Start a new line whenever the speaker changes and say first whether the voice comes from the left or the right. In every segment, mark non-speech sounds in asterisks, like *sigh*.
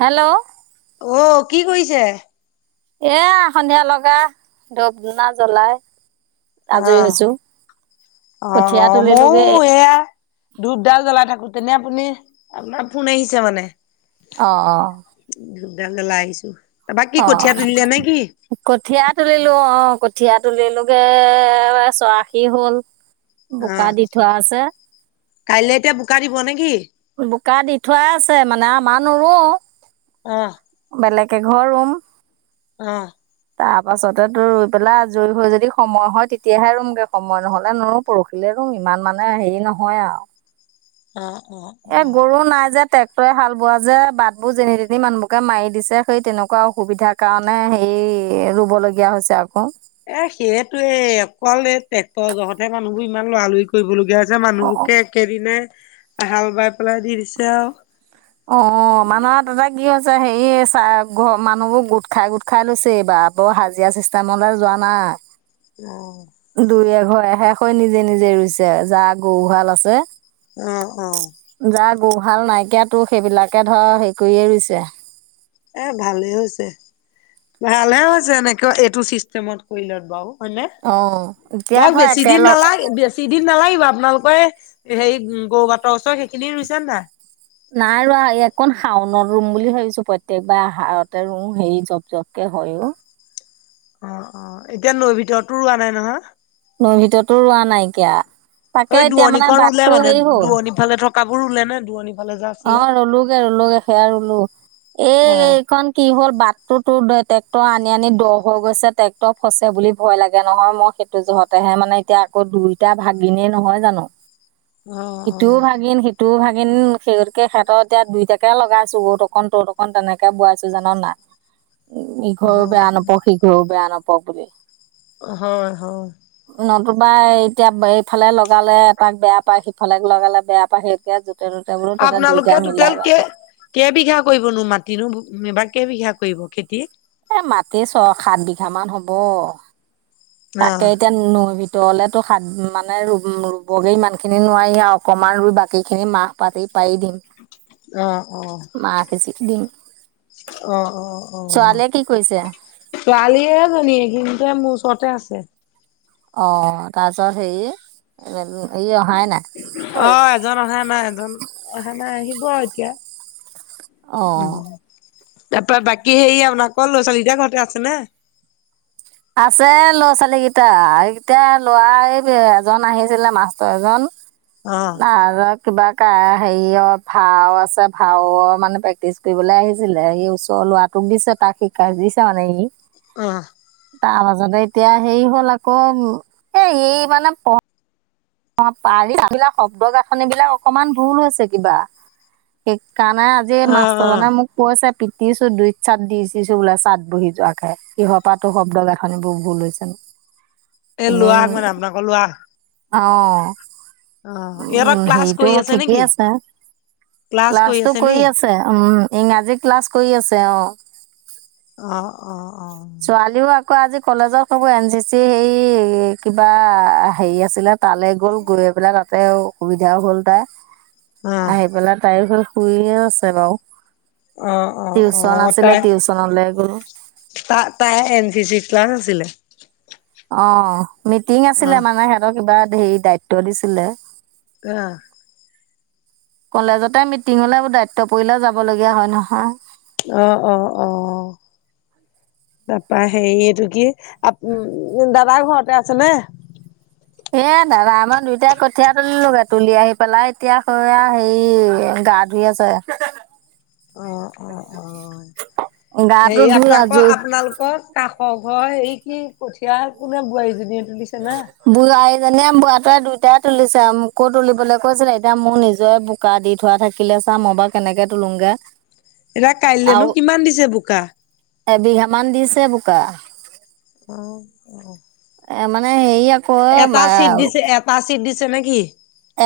right: Hello,
left: অ কি কৰিছে।
right: এ সন্ধিয়া লগা ধুপ ধুনা জ্বলাই। আজৰি হৈছোঁ
left: অ অ
right: কঠীয়া তুলিলোগে
left: ময়ো এয়া। ধূপডাল জ্বলাই থাকোতে নে আপুনি আপোনাৰ ফোন আহিছে মানে।
right: অ অ।
left: ধূপ দাল জ্বলাই আহিছো। বাকী কঠীয়া তুলিলে নে কি?
right: কঠিয়া তুলিলো অ কঠীয়া তুলিলোগে চৰাশী হ'ল। বোকা দি থোৱা আছে।
left: কাইলে এতিয়া বোকা দিব নেকি।
right: বোকা দি থোৱাই আছে মানে আমাৰ নোৰো।
left: অ,
right: বেলেগে একঘৰ ৰুম।
left: অহ,
right: তাৰ পাছতে তোৰ ৰুই পেলাই আজৰি হৈ যদি সময় হয় তেতিয়াহে ৰুমগে সময় নহলে নোৰো। পৰহিলে ৰুম ইমান মানে হেৰি নহয় আৰু
left: অ অ,
right: এ
left: অ'।
right: গৰু নাই যে। ট্ৰেক্টৰে হাল বোৱা যে বাটবোৰ যেনি তেনি মানুহবকে মাৰি দিছে সেই তেনেকুৱা অসুবিধা। কাৰণে হে ৰুবলগীয়া হৈছে আকৌ।
left: এ সেইটোৱে অকল এই ট্ৰেক্টৰ জহতে মানুহবোৰ ইমান লৰালৰি কৰিবলগীয়া, যে মানুহবোকে একেদিনাই হাল বাই পেলাই দি দিছে আৰু।
right: অ মানুহ আৰু তাতে কি হৈছে হেৰি চ ঘ মানুহবোৰ গোট খাই গোট খাই লৈছে এইবাৰ বৰ হাজিৰা চিষ্টেমলে যোৱা নাই।
left: অ,
right: দুই এঘৰ এ হৈ নিজে নিজে ৰুইছে যা গৰুহাল আছে।
left: অ, অ,
right: যাৰ গৰুহাল নাইকিয়া তোৰ সেইবিলাকে ধৰ হেৰি কৰিয়ে ৰুইছে।
left: এ ভালে হৈছে ভালহে হৈছে এনেকে এইটো চিষ্টেমত কৰি লত বাৰু। হয় নে
right: অঁ এতিয়া
left: ধৰক
right: ধৰ
left: বেছি দিন
right: একেলগ
left: নালাগে। বেচি দিন নালাগিব আপোনালোকে হেৰি গৰু বাটৰ ওচৰ সেইখিনি ৰুইছে নে নাই।
right: নাই ৰোৱা, এইকণ শাওনত ৰুম বুলি ভাবিছো, প্ৰত্যেকবাৰ আহাৰতে ৰুও, হেৰি জপ-জপ কে হয় অ।
left: অ-অ, এতিয়া নৈ ভিতৰতো ৰোৱা নাই নহয়?
right: নৈ ভিতৰতো ৰোৱা নাইকিয়া, তাকে এতিয়া মানে বাটটো হেৰি হ'ল।
left: ইফালে থকাবোৰ ৰোলে নে, দূৰণি ফালে যে
right: অ
left: আছিলে?
right: ৰোলোগে, ৰোলোগে সেইয়া ৰোলো, এই
left: অ',
right: এইখন কি হ'ল, বাটটো তোৰ ট্ৰেক্টৰ আনি-আনি দ হৈ গৈছে, ট্ৰেক্টৰ ফচে বুলি ভয় লাগে নহয় মই যহতেহে মানে এতিয়া আকৌ দুইটা ভাগিনেই নহয় জানো
left: *inaudible*
right: ইটোও
left: অ', অ',
right: ভাগিন, সিটোও ভাগিন *unintelligible* সেহতৰ এতিয়া দুইটাকে লগাইছো অৰ অকন, তত অকন, তেনেকে বোৱাইছো জান নাই। উম ইঘৰো
left: হয়,
right: বেয়া নাপাওক, সিঘৰো বেয়া নাপাওক বুলি।
left: হয়-হয়।
right: নতুবা এতিয়া এইফালে লগালে এ তাক বেয়া পায়, সিফালে লগালে বেয়া পায়, সেই এতিয়া য'তে-ত'তে বোলো তহঁতে
left: আপোনালোকে
right: দুইটাই মিলাই
left: টুটেল
right: বাই
left: কে
right: থাক
left: কেইবিঘা কৰিবনো মাটিনো, এবাৰ কেইবিঘা কৰিব খেতি?
right: এ মাটি ছয়-সাত বিঘা মান হ'ব। তাকে
left: অ',
right: এতিয়া নৈ ভে দলেতো সাত মানে ৰুবগৈ ইমানখিনি নোৱাৰি আৰু, অকণমান ৰুই বাকীখিনি মাহ পাতি পাৰি দিম।
left: *inaudible* অহ-অহ,
right: মাহ সিঁচি দিম
left: অহ-অহ-অহ।
right: ছোৱালীয়ে কি কৰিছে
left: ছোৱালী এইজনী, দিনটোৱে মোৰ ওচৰতে আছে।
right: অ তাৰপিছত হেৰি ই অহাই নাই।
left: অ', এজন অহা নাই, এজন অহা নাই, আহিব আৰু এতিয়া
right: অঁ
left: উম। তাৰপৰা বাকী হেৰি আপোনাৰ, ল'ৰা-ছোৱালী কেইটা ঘৰতে আছে নে?
right: আছে ল'ৰা-ছোৱালী কেইটা, এইকেইটা ল'ৰা এই এজন আহিছিলে মাষ্টৰ এজন
left: অ।
right: নাটৰ কিবা হেৰি অ ভাও আছে, ভাওৰ মানে প্ৰেক্টিচ দিবলৈ আহিছিলে, সি ওচৰৰ ল'ৰাটোক দিছে, তাক শিকাই দিছে মানে সি।
left: অহ
right: তাৰ পাছতে এতিয়া হেৰি হ'ল আকৌ, এ ই মানে প অ *unintelligible* শব্দ গাঁথনিবলাক অকমান ভুল হৈছে কিবা, সেইকাৰণে আজি
left: অ',
right: মাষ্টাৰ
left: অ',
right: জনে মোক কৈছে, পিতিছো দুইত চাট দি-দিছো বোলে চাট বহি যোৱাকে, কিহৰ পৰা টো শব্দ গাঠনি গাঁথনিবোৰ ভুল হৈছে নে?
left: এ ল'ৰাক মানে আপোনালোকৰ ল'ৰাক?
right: অ।
left: অ', ইহঁতৰ
right: উম
left: ক্লাছ
right: হেৰিতো
left: কৰি
right: ঠিকেই
left: নেকি?
right: আছে,
left: ক্লাছ
right: ক্লাছটো
left: আছে নি?
right: কৰি আছ উম' ইংৰাজী ক্লাছ কৰি আছে অ।
left: অ-অ-অ।
right: ছোৱালীও আকৌ আজি কলেজৰ *unintelligible* এন চি চি হেৰি কিবা হেৰি আছিলে তালে গ'ল, গৈ পেলাই তাতে অসুবিধাও হ'ল তাই, আহি পেলাই তাই হ শুইয়ে আছে বাৰু,
left: অ', অ', অ',
right: টিউচন আছিলে টিউচনলে গ'ল।
left: তা-তাই এন-চি-চি ক্লাছ আছিলে?
right: অ মিটিং আছিলে
left: অ',
right: মানে, সিহঁতৰ কিবা হেৰি দায়িত্ব দিছিলে।
left: আহ।
right: কলেজতে মিটিংঙলে দায়িত্ব পৰিলে যাব লগীয়া হয় নহয়।
left: অ-অ-অ। তাৰপা হেৰি এইটো কি আপ দাদা ঘৰতে আছে নে।
right: এ দাদা আমই দুইটাই কঠিয়া তুলিলোগে তুলি আহি পেলাই এতিয়া স হে গাত, *unintelligible*
left: অ অ অ
right: গাটো
left: হেৰি
right: ধুই
left: আপোনাকৰ
right: আজৰি
left: আপোনালোকৰ। কাষৰ ঘৰ হয় এই কি কঠীয়া কোনে বোৱাৰীজনীয়ে তুলিছে না।
right: বোৱাৰী জনীয়ে বোৱাতিয় তৰে দুইটাই তুলিছে আৰু মোকো তুলিবলৈ কৈছিলে এতিয়া মোৰ নিজৰে, বোকা দি থোৱা থাকিলে চা মই বাৰু কেনেকে তোলোগে।
left: এতিয়া কাইলৈনো কিমান দিছে বোকা।
right: এবিঘামান দিছে বোকা।
left: অ অ,
right: এ মানে হেৰি আকৌ এ,
left: পা চিট দিছে নেকি।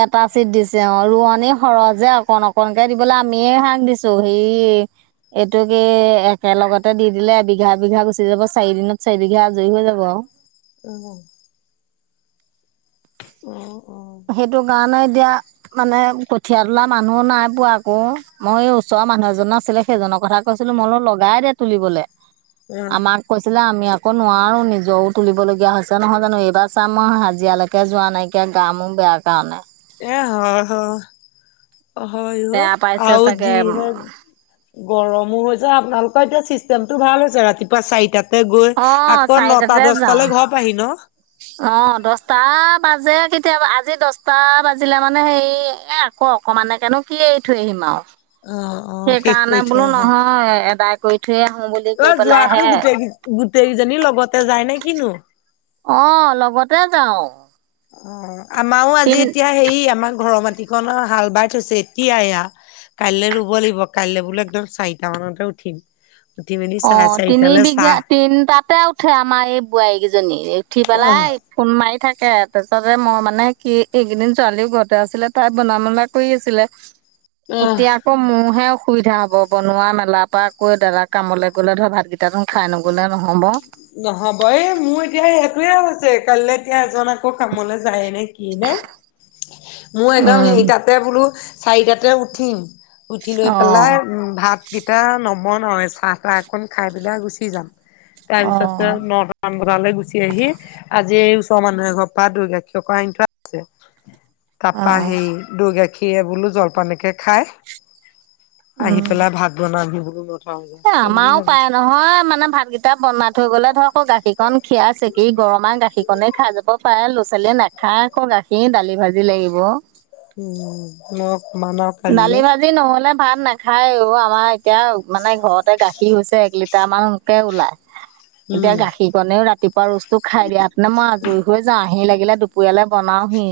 right: এটা চিট দিছে অ ৰোৱনী সৰহজে অকন অকনকে দিবলৈ আমিয়ে শাক দিছো হেই, এইটো কি একেলগতে দি দিলে বিঘা বিঘা গুচি যাব চাৰি দিনত চাৰি বিঘা আজুৰি হৈ যাব আৰু
left: উম অ অ,
right: সেইটো কাৰনে এতিয়া, মানে কঠিয়া তোলা মানুহো নাই পোৱা আকৌ মই এই ওচৰৰ মানুহ এজন আছিলে সেইজনৰ কথা, কৈছিলো মই বোলো লগাই দে তুলিবলৈ,
left: *inaudible*
right: আমাক, কৈছিলে আমি আকৌ নোৱাৰো নিজৰও তুলিবলগীয়া হৈছে নহয় জানো এইবাৰ চাম মই হাজিৰালৈকে যোৱা নাইকিয়া কে, কামো বেয়া কাৰণে।
left: এ হয় হয় হয়
right: বেয়া পাইছে
left: আৰু
right: চাগে
left: যিহে, গৰমো হৈ যায় আপোনালোকৰ এতিয়া চিষ্টেমটো ভাল হৈছে ৰাতিপুৱা চাৰিটাত। তা গৈ
right: অ
left: আকৌ নটা
right: চাৰিটাতে যাওঁ
left: দছটালৈ ঘৰ পাই সি ন,
right: অ দছটা বাজে কেতিয়াবা আজি দহটা বাজিলে মানে হেৰি এক, অ অকমান কেনো কি এৰি থৈ আহিম আৰু
left: অ, অ', শেষ
right: সেইকাৰণে
left: কৰি থৈ
right: বোলো
left: আহা।
right: নহয় এদাই কৰি থৈয়ে আহো বুলি,
left: অ
right: কৈ
left: যোৱাতো
right: পেলাইহে
left: গোটেই গোটেই কেইজনী লগতে যায় নে কিনো।
right: অ লগতে যাও,
left: অ আমাৰো আজি এতিয়া হেৰি আমাৰ ঘৰৰ মাটিক হাল বাই থৈছে এতিয়া এয়া, কাইলৈ ৰুব লাগিব কাইলৈ বোলে একদম চাৰিটা মানতে উঠিম। উঠি মেলি
right: অ
left: চাৰে
right: তিনি
left: চাৰিটালৈ
right: বিঘা
left: চাহ
right: তিনটাতে উঠে আমাৰ এই বোৱাৰীকেইজনী উঠি পেলাই।
left: অ',
right: ফোন মাৰি থাকে তাৰপিছতে মই মানে কি এইকেইদিন ছোৱালীও ঘৰতে আছিলে তাই বন মলা কৰি আছিলে।
left: *inaudible*
right: এতিয়া আকৌ মোৰহে অসুবিধা হব বনোৱা মেলাৰ পৰা আকৈ দাদা কামলে গলে ধৰ ভাতকেইটা, কিটা নো খাই নগলে নহব।
left: নহব এই মোৰ এতিয়া সেই টোৱে হৈছে কাইলৈ এতিয়া এজন আকৌ কামলৈ যায় নেকি। সি নে মই একদম
right: উম,
left: সেইটাতে বোলো চাৰিটাতে উঠিম, উঠি লৈ পেলাই
right: অ',
left: উম ভাতকেইটা নবনাওৱে চাহ তাহ একখন খাই পেলাই গুচি যাও। তাৰপিছতে
right: অ',
left: ন পান বটাললৈ গুচি আহি আজি এই ওচৰৰ মানুহে ঘৰ পৰা দুৰ গাখীৰ আনি থোৱা আছে। তাৰপা
right: অ',
left: সেই দৈ গাখীৰ বোলো জলপানকে খাই, আহি
right: উম।
left: পেলাই ভাত বনাম হি বোলো ন
right: এ আমাও পায় নহয় মানে ভাতকেইটা বনাই থৈ গ'লে ধৰক গাখীৰকন খিয়াই চেকি গৰমাই গাখীৰ কনে খাই যাব পাৰে। ল'ৰা-ছোৱালীয়ে নাখায় আক' গাখীৰ দালি ভাজি লাগিব। দালি
left: *unintelligible*
right: ভাজি নহ'লে ভাত নাখায় অ'। আমাৰ এতিয়া মানে ঘৰতে গাখীৰ হৈছে এক লিটাৰ মানকে ওলাই। এতিয়া
left: উম।
right: গাখীৰ ৰাতিপুৱা ৰোজটো খাই দিয়াত নো মই আজৰি হৈ যাওঁ। আহি লাগিলে দুপৰীয়ালে বনাওহি।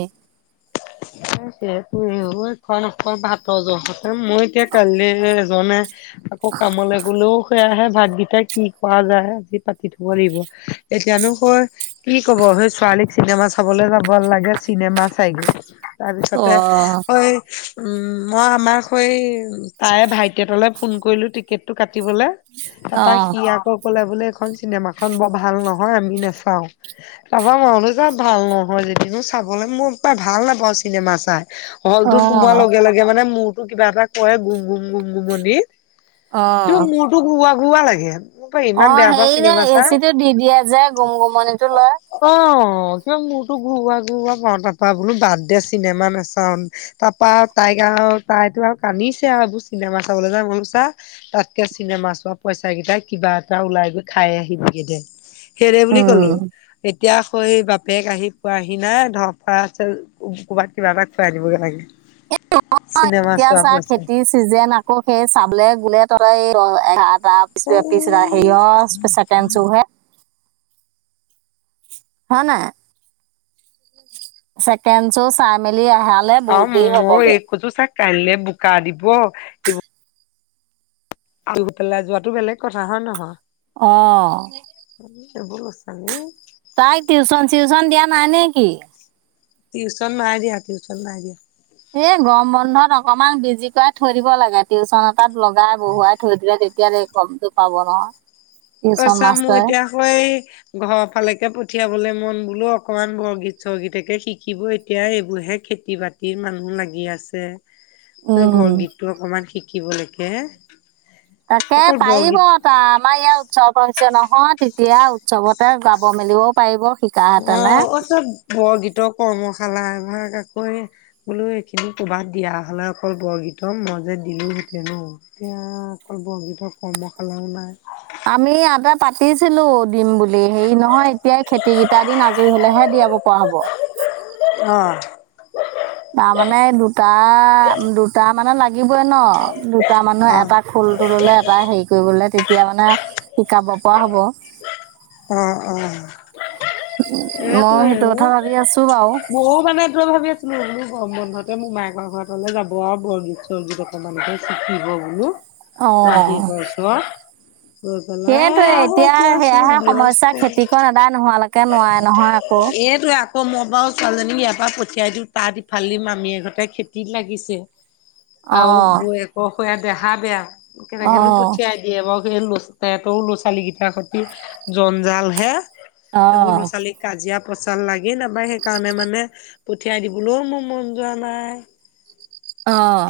left: *unintelligible* মই এতিয়া কাইলে যাওঁনে, আকৌ কামলে গ'লেও সেয়াহে ভাতকেইটা কি কৰা যায় আজি পাতি থব লাগিব। এতিয়ানো ক কি ক'ব সেই ছোৱালীক চিনেমা চাবলে যাব লাগে চিনেমা চাইগৈ। তাৰপিছতে
right: অ',
left: ঐ উম, মই আমাৰ হৈ তাৰে ভাইটী এটালে ফোন কৰিলো টিকেটটো কাটিবলে। তাপা
right: অ',
left: সি আকৌ ক'লে বোলে এইখন চিনেমাখন বৰ ভাল নহয় আমি নাচাওঁ। তাপা মই বোলো যা ভাল নহয় যদিনো চাবলৈ মোৰ পায় ভাল নাপাওঁ চিনেমা চাই, হলটোত সোমোৱাৰ
right: অ',
left: লগে লগে তেতিয়া মানে মূৰটো কিবা এটা কয় গুম গুম গুম গুমনি তোৰ
right: অ'।
left: তোৰ ঘুৱা ঘুৱা লাগে। মোৰ ইমান
right: অ'
left: বেয়া পাওঁ
right: হেৰি যে
left: চিনেমা চাই।
right: এচিটো দি দিয়ে যে, গুম-গুমনিটো লয়।
left: অ' কিবা মোৰটো ঘুৰুৱা ঘুৰুৱা পাওঁ। তাৰ পৰা বোলো বাদ দে চিনেমা নাচাওঁ। তাপা তাইক আ তাইতো আও কান্দিছে আও এইবোৰ চিনেমা চাবলে যাওঁ। মই বোলো চা তাতকে চিনেমা চোৱা পইচাকেইটাই কিবা এটা ওলাই গৈ খাই আহিবিগে দে। সেই বুলি
right: উম
left: ক'লো, এতিয়া সই বাপেক আহি পোৱাহি নাই ধৰ ফৰাই আছে ক'বাত কিবা এটা খুৱাই আনিবগৈ লাগে।
right: *unintelligible*
left: চিনেমা
right: এতিয়া
left: চোৱা
right: চা
left: পইচা
right: খেতিৰ চিজেন আকৌ সেই চাবলে গোলে তহঁতৰ এই দহ এঘা তাৰ *unintelligible* হেৰিয় ছেকেণ্ড শ্ব হে। হয় নাই। ছেকেণ্ড শ্ব চাই মেলি আহালে বহুত দেৰি হ'বগে।
left: কৈছো চা কাইলে বোকা দিব ৰুই পেলাই যোৱাটো বেলেগ কথা হয় নহয়?
right: অ'
left: সেইবোৰ সচা নে?
right: তাইক টিউচন চিউচন দিয়া নাই নেকি?
left: টিউচন নাই দিয়া, টিউচন নাই দিয়া।
right: এই গৰম বন্ধত অকমান বিজি কৰা থৈ দিব লাগে। টিউচন এটাত লগাই বহুৱাই থৈ দিলে তে এতিয়া *unintelligible* গমটো পাব ন'
left: ঐ চা মোৰ এতিয়া হৈ ঘৰৰ ফালেকে পঠিয়াবলে মন বোলো অকনমান বৰগীত চৰগীতকে শিকিব এতিয়া এইবোৰ হে খে খেতি বাতিৰ মানুহ লাগি আছে
right: উম
left: বৰগীতটো অকমান শিকিবলেকে
right: তাকে পাৰিব তাৰ আমাৰ ইয়াৰ উৎসৱ হৈছে নহয়, তেতিয়া উৎসৱতে যাব মেলিব পাৰিব শিকাহেঁতেনে
left: অ' অ' চব বৰগীতৰ কৰ্মশালা এভাগ আকৌ এ বোলো এইখিনি ক'বাত দিয়া হলে অকল বৰগীত মই যে দিলোও হতেন এতিয়া অকল বৰগীতৰ কৰ্মশালাও নাই
right: আমি এটা পাতিছিলো দিম বুলি হেৰী নহয় এতিয়াই খেতিকেইটা দিন আজৰি হলেহে দিয়াব পৰা হ'ব
left: অ
right: তাৰমানে দুটা দুটা মানে লাগিবই ন দুটা মানুহ
left: অ'
right: এটা খোলটো ললে এটা হেৰি কৰিবলে তেতিয়া মানে শিকাব পৰা হ'ব
left: অ অ
right: মই
left: এইটোৱেই
right: সেইটো
left: অ
right: কথা ভাবি আছো বাৰু
left: মোৰো মানে ভাবি আছিলো মোৰ গৰম বন্ধতে মোৰমায়েকৰ ঘৰতে যাব আৰু বৰগীত চৰ্গীত অকণমানকে শিকিব বোলো মাহীয়েকৰ ওচৰত গৈ পেলাই
right: সেইটোয়ে
left: আহ
right: এতিয়া
left: চব
right: সেয়াহে সমস্যা
left: ব্যস্ত
right: খেতিকণ এদায় নোহোৱা লোকে তাকে নোৱাৰে নহয় আকৌ
left: এইটোৱে আকৌ মই বাৰু ছোৱালীজনীক ইয়াৰ পৰা পঠিয়াই দিওঁ তাত ইফালে মামিয়েক হতে খেতি লাগিছে আৰু
right: অ
left: বৌয়েক সেয়া দেহা বেয়া কেনেকেনো
right: অ',
left: পঠিয়াই দিয়ে বাও সে লোচহেতৰ ল'ৰা ছোৱালী কেইটাৰ সতি জঞ্জাল হে এইবোৰ ল'ৰা
right: অ',
left: ছোৱালীক কাজিয়া পচাল লাগি নাপাই সেইকাৰণে মানে পঠিয়াই দিবলৈও মোৰ মন যোৱা নাই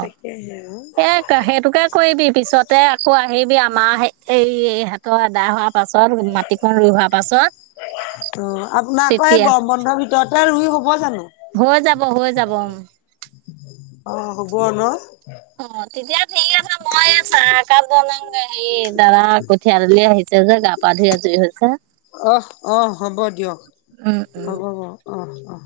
left: তাকেহে আৰু
right: এ সেইটোকে কৰিবি পিছতে আকৌ আহিবি আমাৰ এই এই হেতৰ আদায় হোৱাৰ পাছত মাটিকন ৰুই হোৱাৰ পাছত
left: অ আপোনাৰ আকৌ এই
right: তেতিয়া
left: গম বন্ধৰ ভিতৰতে ৰুই হব জানো
right: হয় যাব হৈ যাব
left: অ হ'ব ন
right: অ তেতিয়া ঠিক আছে মই চাহ একাপ বনাঙ এই হাই দাৰা কঠিয়া তুলি আহিছে যে গা পা ধুই আজুৰি হৈছে।
left: অহ অহ হ'ব দিয়ক
right: উম, উম।
left: হ'ব হব অহ অহ